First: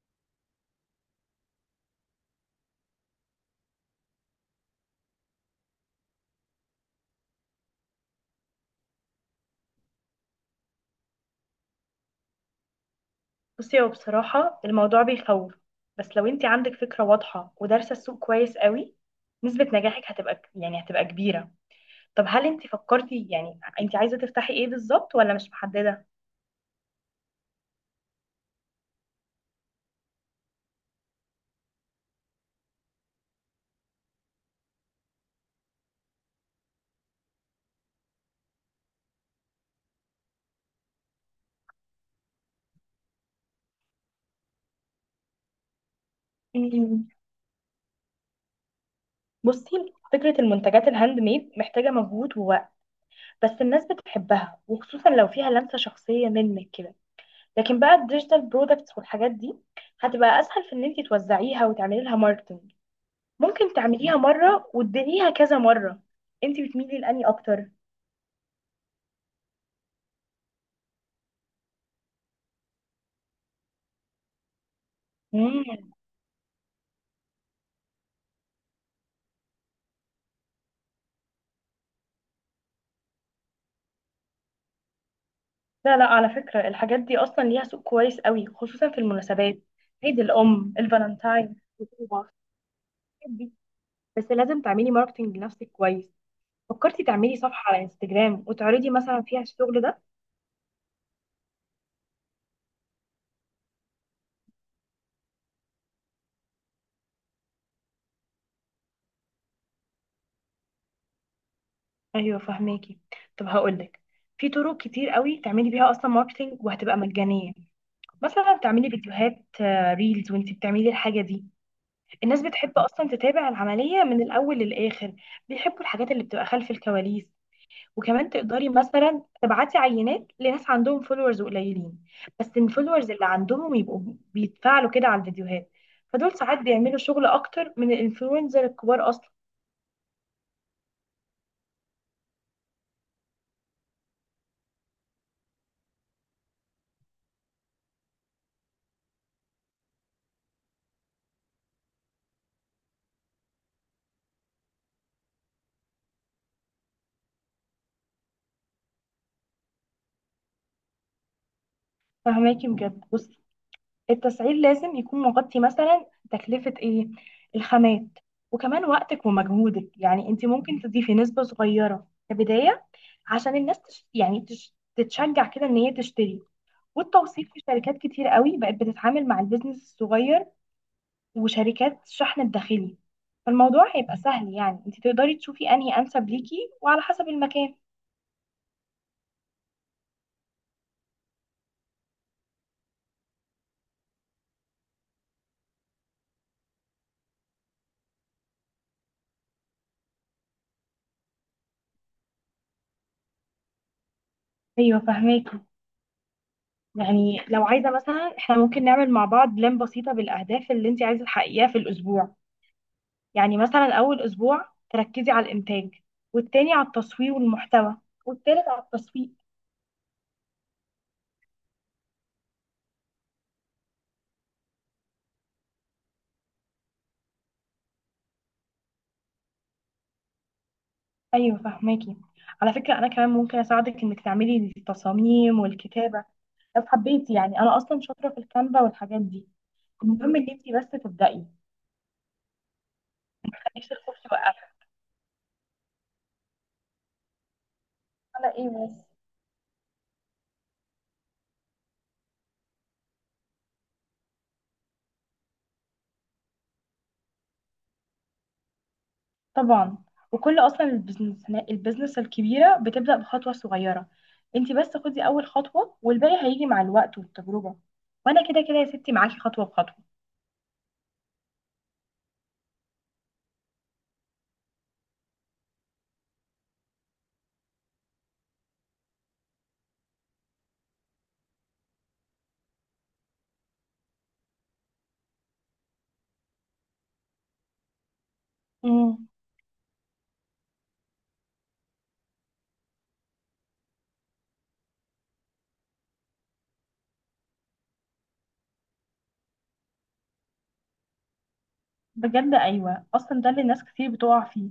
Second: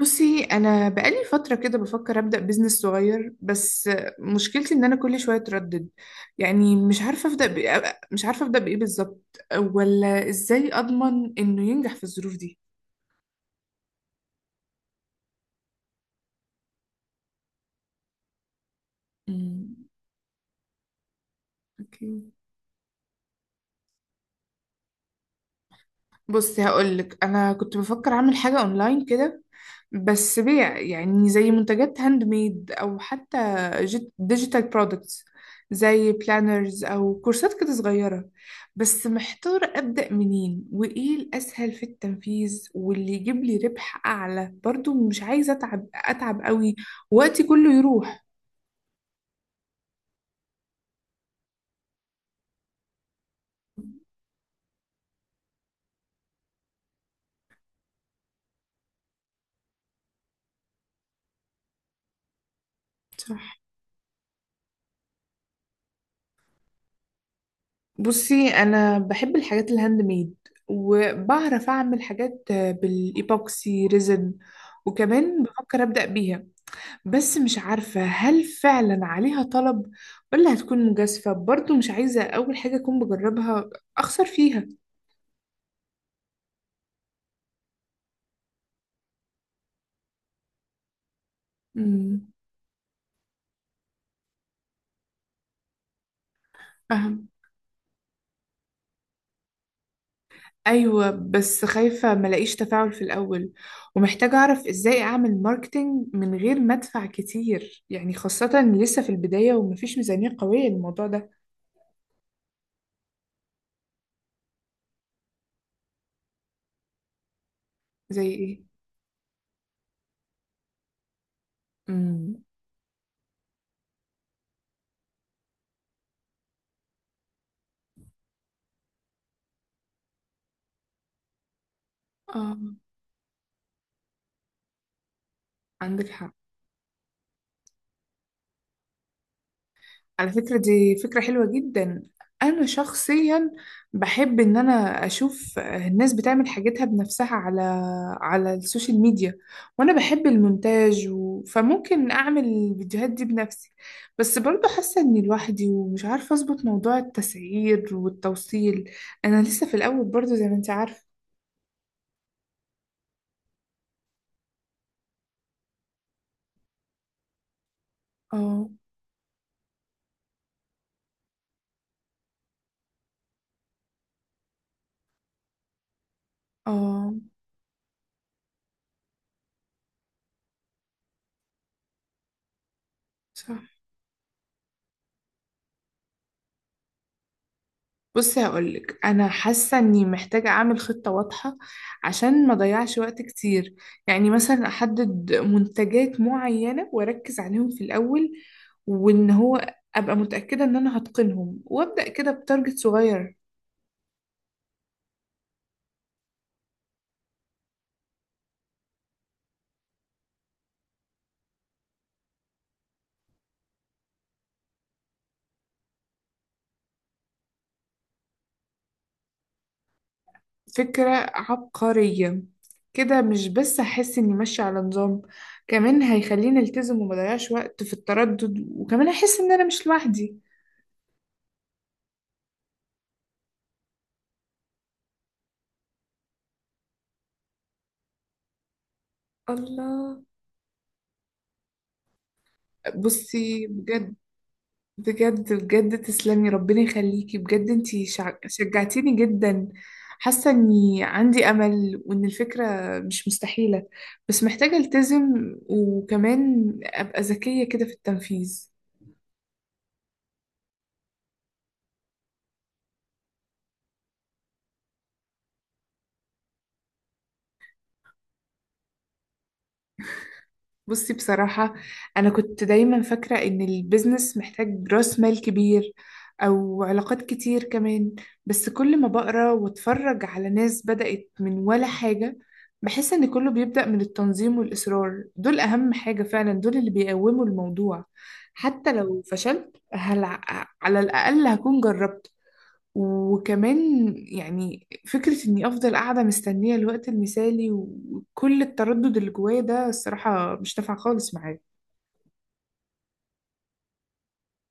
بصي، انا بقالي فتره كده بفكر ابدا بزنس صغير. بس مشكلتي ان انا كل شويه اتردد. يعني مش عارفه ابدا بإيه، مش عارفه ابدا بايه بالظبط، ولا ازاي اضمن انه ينجح في الظروف دي. بصي، هو بصراحة الموضوع بيخوف. بس لو انت عندك فكرة واضحة ودارسة السوق كويس قوي، نسبة امم نجاحك هتبقى كبيرة. طب اوكي. هل انت فكرتي، يعني انت عايزة تفتحي ايه بالظبط ولا مش محددة؟ بصي هقولك، انا كنت بفكر اعمل حاجه اونلاين كده، بس بيع يعني زي منتجات هاند ميد، او حتى ديجيتال برودكتس، زي بلانرز او كورسات كده صغيره. بس محتاره ابدا منين وايه الاسهل في التنفيذ واللي يجيب لي ربح اعلى، برضو مش عايزه اتعب قوي، مم. وقتي كله يروح. بصي، فكرة المنتجات الهاند ميد محتاجة مجهود ووقت، بس الناس بتحبها وخصوصا لو فيها لمسة شخصية منك كده. لكن بقى الديجيتال برودكتس والحاجات دي هتبقى اسهل في ان انت توزعيها وتعملي لها ماركتنج. صح. ممكن تعمليها مرة وتديريها كذا مرة. انت بتميلي لاني اكتر؟ بصي، انا بحب الحاجات الهاند ميد، وبعرف اعمل حاجات بالايبوكسي ريزن، وكمان بفكر مم. ابدا بيها. بس مش عارفه هل فعلا عليها طلب، ولا هتكون مجازفه. برضو مش عايزه اول حاجه اكون بجربها اخسر فيها. لا لا، على فكرة الحاجات دي أصلا ليها سوق كويس قوي، خصوصا في المناسبات: عيد الأم، الفالنتاين، الخطوبة، امم. الحاجات دي. بس لازم تعملي ماركتينج لنفسك كويس. فكرتي فاهم. تعملي صفحة على انستجرام وتعرضي مثلا فيها الشغل ده؟ ايوه، بس خايفه ملاقيش تفاعل في الاول، ومحتاجه اعرف ازاي اعمل ماركتينج من غير ما ادفع كتير، يعني خاصه لسه في البدايه ومفيش ميزانيه قويه للموضوع ده. أيوة، فهماكي. طب هقولك، في طرق كتير قوي تعملي بيها أصلا ماركتينج وهتبقى مجانية. زي مثلا ايه؟ تعملي فيديوهات، آه، ريلز وانتي بتعملي الحاجة دي. الناس امم بتحب أصلا تتابع العملية من الأول للآخر. بيحبوا الحاجات اللي بتبقى خلف الكواليس. وكمان تقدري مثلا تبعتي عينات لناس عندهم فولورز قليلين، بس اه. الفولورز اللي عندهم يبقوا بيتفاعلوا كده على الفيديوهات. عندك فدول حق. ساعات بيعملوا شغل اكتر من الانفلونزر الكبار اصلا. على فكرة دي فكرة حلوة جدا. انا شخصيا بحب ان انا اشوف الناس بتعمل حاجتها بنفسها على، على السوشيال ميديا، وانا بحب المونتاج فممكن اعمل الفيديوهات دي بنفسي. بس برضه حاسة اني لوحدي ومش عارفة اظبط موضوع التسعير والتوصيل، انا لسه في الاول برضه زي ما انت عارفة. فهماكي بجد. بصي، التسعير لازم يكون مغطي مثلا تكلفة ايه، الخامات، اه. وكمان وقتك ومجهودك. يعني انت ممكن تضيفي نسبة صغيرة كبداية عشان الناس تتشجع كده ان هي تشتري. اه. والتوثيق، في شركات كتير قوي بقت بتتعامل مع البيزنس الصغير وشركات الشحن الداخلي. صح. فالموضوع هيبقى سهل، يعني انت تقدري تشوفي انهي انسب ليكي وعلى حسب المكان. بصي هقولك، انا حاسه اني محتاجه اعمل خطه واضحه عشان ما اضيعش وقت كتير. يعني مثلا احدد منتجات معينه واركز عليهم في الاول، وان هو ابقى متاكده ان انا هتقنهم وابدا كده بتارجت صغير. ايوه، فهماكي. يعني لو عايزه مثلا، احنا ممكن نعمل مع بعض بلان بسيطه بالاهداف اللي انت عايزه تحققيها في الاسبوع. يعني مثلا اول اسبوع تركزي على الانتاج، والتاني على التصوير والمحتوى، والتالت على التسويق. فكره عبقريه! كده مش بس هحس اني ماشيه على نظام، كمان هيخليني التزم وما اضيعش وقت في التردد، وكمان احس ان انا مش لوحدي. ايوه، فهماكي. على فكره انا كمان ممكن اساعدك انك تعملي التصاميم والكتابه لو حبيتي، يعني انا اصلا شاطره في الكانفا والحاجات دي. الله. المهم ان انت بس تبدأي. بصي نفسي بجد، الخوف يوقفها. بجد تسلمي، ربنا يخليكي، بجد انتي على ايه بس. شجعتيني جدا. حاسه اني عندي امل وان الفكره مش مستحيله، بس محتاجه التزم وكمان ابقى ذكيه كده في التنفيذ. طبعا. وكل اصلا البزنس الكبيره بتبدا بخطوه صغيره. انت بس خدي اول خطوه والباقي هيجي مع الوقت والتجربه. وانا كده كده يا ستي معاكي خطوه بخطوه. بصي بصراحة، أنا كنت دايما فاكرة إن البيزنس محتاج رأس مال كبير أو علاقات كتير كمان. بس كل ما بقرأ واتفرج على ناس بدأت من ولا حاجة، بحس إن كله بيبدأ من التنظيم والإصرار. دول أهم حاجة فعلا، دول اللي بيقوموا الموضوع. حتى لو امم. فشلت، هل على الأقل هكون جربت. وكمان يعني، فكرة إني أفضل قاعدة مستنية الوقت المثالي وكل التردد اللي جوايا ده، الصراحة مش نافعة خالص معايا. بجد ايوه، اصلا ده اللي ناس كتير بتقع فيه.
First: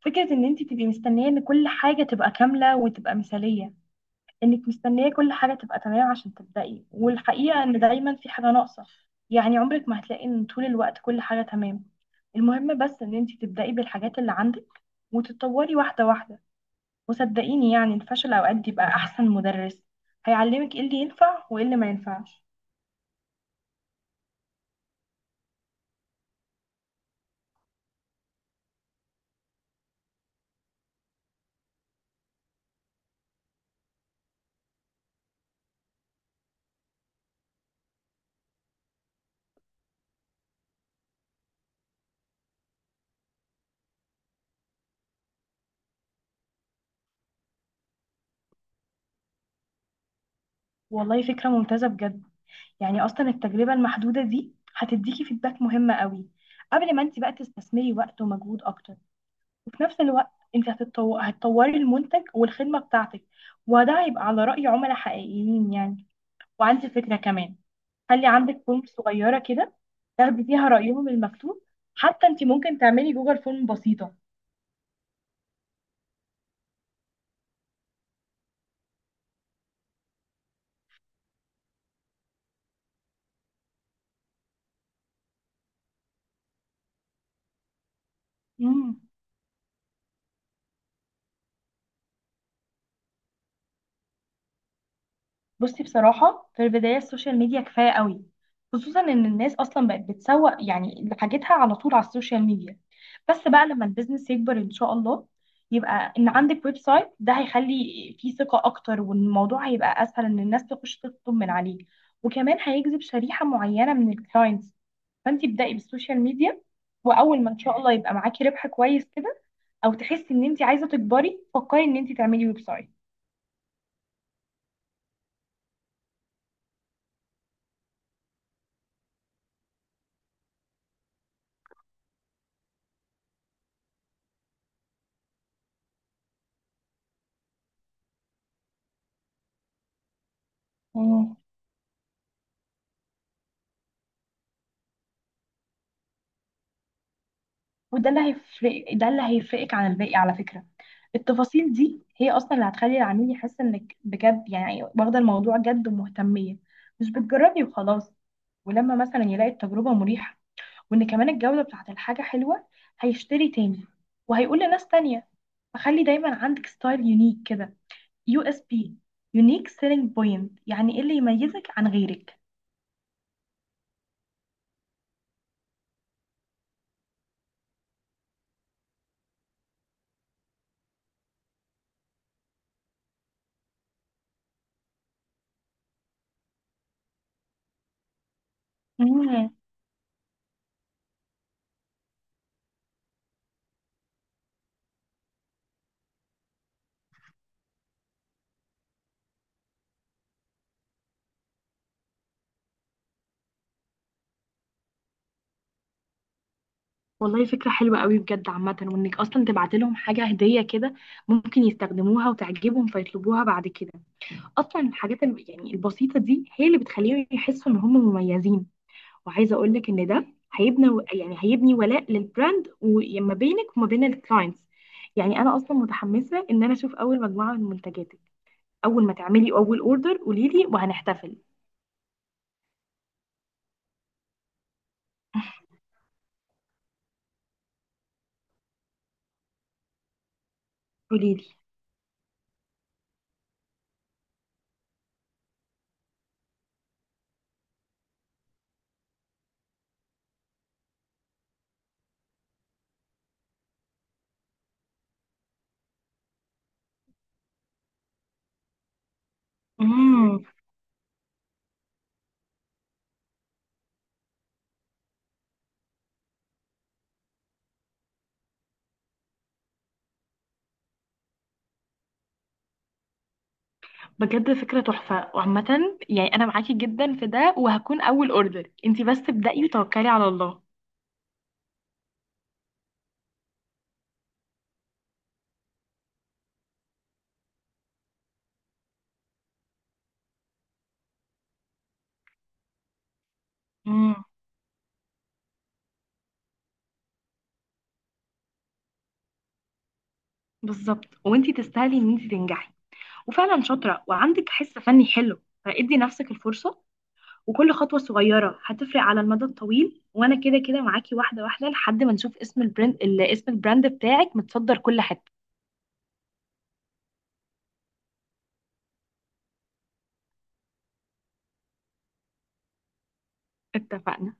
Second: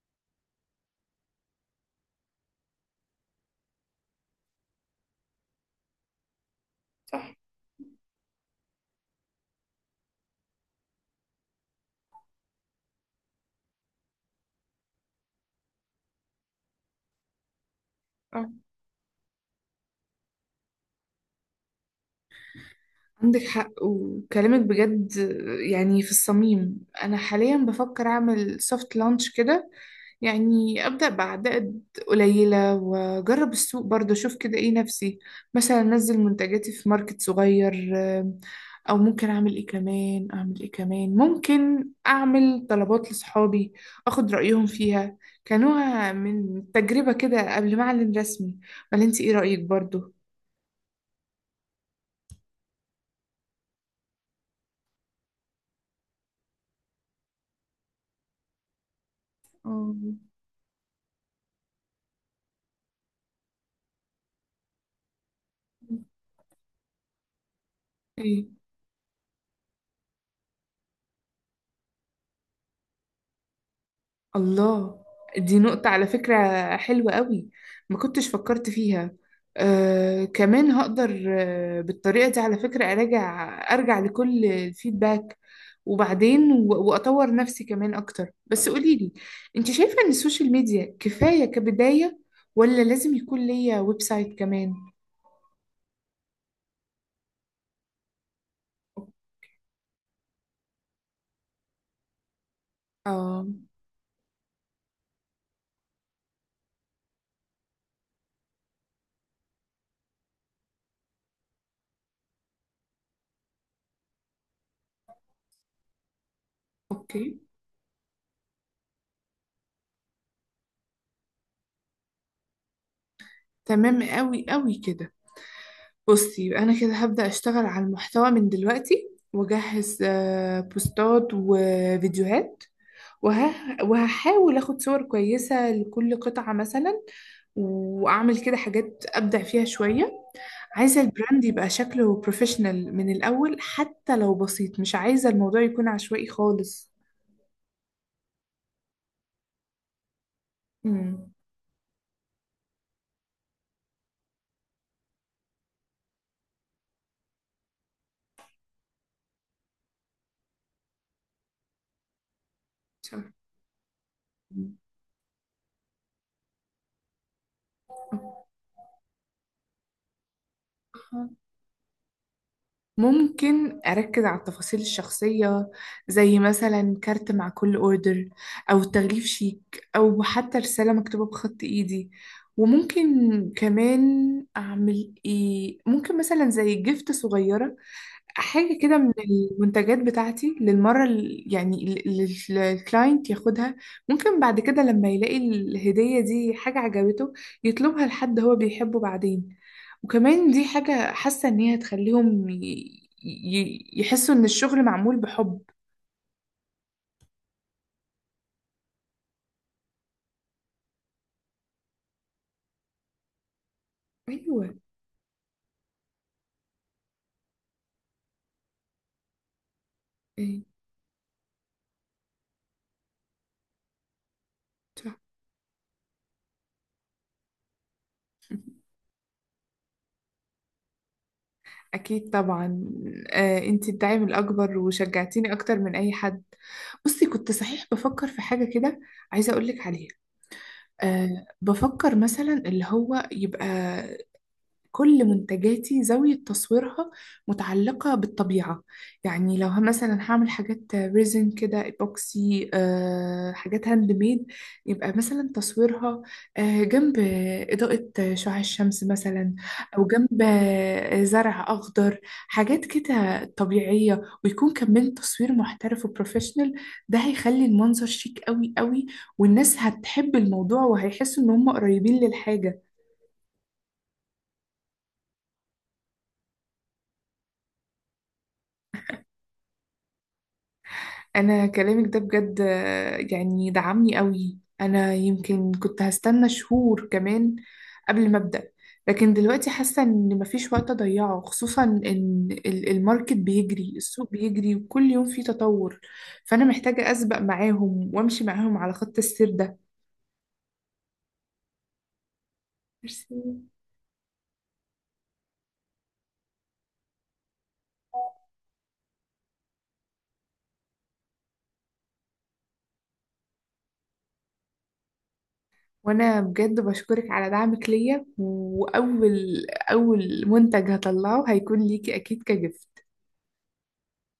فكره ان انت تبقي مستنيه ان كل حاجه تبقى كامله وتبقى مثاليه، انك مستنيه كل حاجه تبقى تمام عشان تبدأي، والحقيقه ان دايما في حاجه ناقصه. يعني عمرك ما هتلاقي ان طول الوقت كل حاجه تمام. المهم بس ان انت تبدأي بالحاجات اللي عندك وتتطوري واحده واحده. وصدقيني يعني الفشل صح. اوقات بيبقى احسن مدرس، هيعلمك ايه اللي ينفع وايه اللي ما ينفعش. عندك حق وكلامك بجد يعني في الصميم. انا حاليا بفكر اعمل سوفت لانش كده، يعني ابدا بعدد قليله واجرب السوق برضه، اشوف كده ايه نفسي. مثلا انزل منتجاتي في ماركت صغير، آم، او ممكن اعمل ايه كمان، ممكن اعمل طلبات لصحابي اخد رايهم فيها، كنوع من تجربه كده قبل ما اعلن رسمي. ولا انت ايه رايك برضه؟ والله فكره ممتازه بجد. يعني اصلا التجربه المحدوده دي هتديكي فيدباك مهمه قوي قبل ما انت بقى تستثمري وقت ومجهود اكتر. وفي آه، نفس الوقت، انت هتطوري المنتج والخدمة بتاعتك، وده هيبقى على رأي عملاء حقيقيين يعني. وعندي فكرة كمان، خلي ايه؟ عندك فورم صغيرة كده تاخدي فيها رأيهم المكتوب، حتى انت ممكن تعملي جوجل فورم بسيطة. الله، دي نقطة على فكرة حلوة قوي، ما كنتش فكرت فيها. كمان هقدر، بالطريقة دي على فكرة أراجع، أرجع لكل الفيدباك وبعدين وأطور نفسي كمان أكتر. بس مم. قوليلي، أنت شايفة إن السوشيال ميديا كفاية كبداية، ولا لازم يكون ليا ويب سايت كمان؟ بصي بصراحة في البداية السوشيال ميديا كفاية قوي، خصوصا ان الناس اصلا بقت بتسوق يعني لحاجتها على طول على السوشيال ميديا. آه. بس بقى لما البيزنس يكبر ان شاء الله، يبقى ان عندك ويب سايت، ده هيخلي فيه ثقة اكتر والموضوع هيبقى اسهل ان الناس تخش تطلب من عليه. وكمان هيجذب شريحة معينة من الكلاينتس. فانت ابدأي بالسوشيال ميديا، أوكي. واول ما ان شاء الله يبقى معاكي ربح كويس كده او تحسي ان انت عايزة تكبري، فكري ان انت تعملي ويب تمام، قوي قوي كده. بصي يبقى انا كده هبدأ اشتغل على المحتوى من دلوقتي واجهز بوستات وفيديوهات، وه... وهحاول اخد صور كويسة لكل قطعة مثلا، واعمل كده حاجات ابدع فيها شوية. عايزة سايت. البراند يبقى شكله بروفيشنال من الاول، حتى لو بسيط، مش عايزة الموضوع يكون عشوائي خالص. وده اللي هيفرقك عن الباقي على فكرة. امم. التفاصيل دي هي اصلا اللي هتخلي العميل يحس انك بجد يعني واخدة الموضوع جد ومهتمية، مش بتجربي وخلاص. ولما مثلا يلاقي التجربة مريحة وان كمان الجودة بتاعت الحاجة حلوة، هيشتري تاني وهيقول لناس تانية. فخلي دايما عندك ستايل يونيك كده، يو اس بي، يونيك سيلينج بوينت، يعني ايه اللي صح. يميزك عن غيرك. ممكن أركز على التفاصيل الشخصية، زي مثلا كارت مع كل أوردر، أو تغليف شيك، أو حتى رسالة مكتوبة بخط إيدي. وممكن كمان أعمل إيه، ممكن مثلا زي جيفت صغيرة، حاجة كده من المنتجات بتاعتي للمرة يعني للكلاينت ياخدها. ممكن بعد كده لما يلاقي الهدية دي حاجة عجبته، يطلبها لحد هو بيحبه بعدين. وكمان دي حاجة حاسة إن هي هتخليهم يحسوا إن الشغل معمول بحب. والله فكرة حلوة قوي بجد عامة، وانك اصلا تبعت لهم حاجة هدية كده، ممكن يستخدموها وتعجبهم فيطلبوها بعد كده. أيوة. اصلا الحاجات يعني البسيطة دي هي اللي بتخليهم يحسوا ان هم مميزين. وعايزة اقول لك ان ده إيه؟ هيبني هيبني ولاء للبراند وما بينك وما بين الكلاينتس. صح. يعني انا اصلا متحمسة ان انا اشوف اول مجموعة من منتجاتك. اول ما تعملي اول اوردر قولي لي وهنحتفل. أكيد طبعا. أنتي الداعم الأكبر وشجعتيني أكتر من أي حد. بصي كنت صحيح بفكر في حاجة كده، عايزة أقولك عليها. قولي أه بفكر مثلا اللي هو يبقى كل منتجاتي زاوية تصويرها متعلقة بالطبيعة. يعني لو مثلا هعمل حاجات ريزن كده ايبوكسي، حاجات هاند ميد، يبقى مثلا تصويرها جنب إضاءة شعاع الشمس مثلا، أو جنب لي زرع أخضر، حاجات كده طبيعية، ويكون كمان تصوير محترف وبروفيشنال. ده هيخلي المنظر شيك قوي قوي، والناس هتحب الموضوع وهيحسوا إن هم قريبين للحاجة. بجد فكرة تحفة وعامة يعني، أنا معاكي جدا في ده وهكون أول أوردر، انتي بس ابدأي وتوكلي على الله. انا كلامك ده بجد، يعني دعمني قوي. انا يمكن كنت هستنى شهور كمان قبل ما ابدا، لكن دلوقتي حاسه ان مفيش وقت اضيعه، خصوصا ان الماركت بيجري، امم. السوق بيجري وكل يوم فيه تطور. فانا محتاجه اسبق معاهم وامشي معاهم على خط السير ده. بالظبط، وانتي تستاهلي إن انتي تنجحي ميرسي. وفعلا شاطرة وعندك حس فني حلو، فادي نفسك الفرصة. وكل خطوة صغيرة هتفرق على المدى الطويل، وأنا كده كده معاكي واحدة واحدة لحد ما نشوف اسم البراند اسم البراند بتاعك متصدر كل حتة. وانا بجد بشكرك على دعمك ليا، واول منتج هطلعه هيكون ليكي اكيد كجفت. اتفقنا.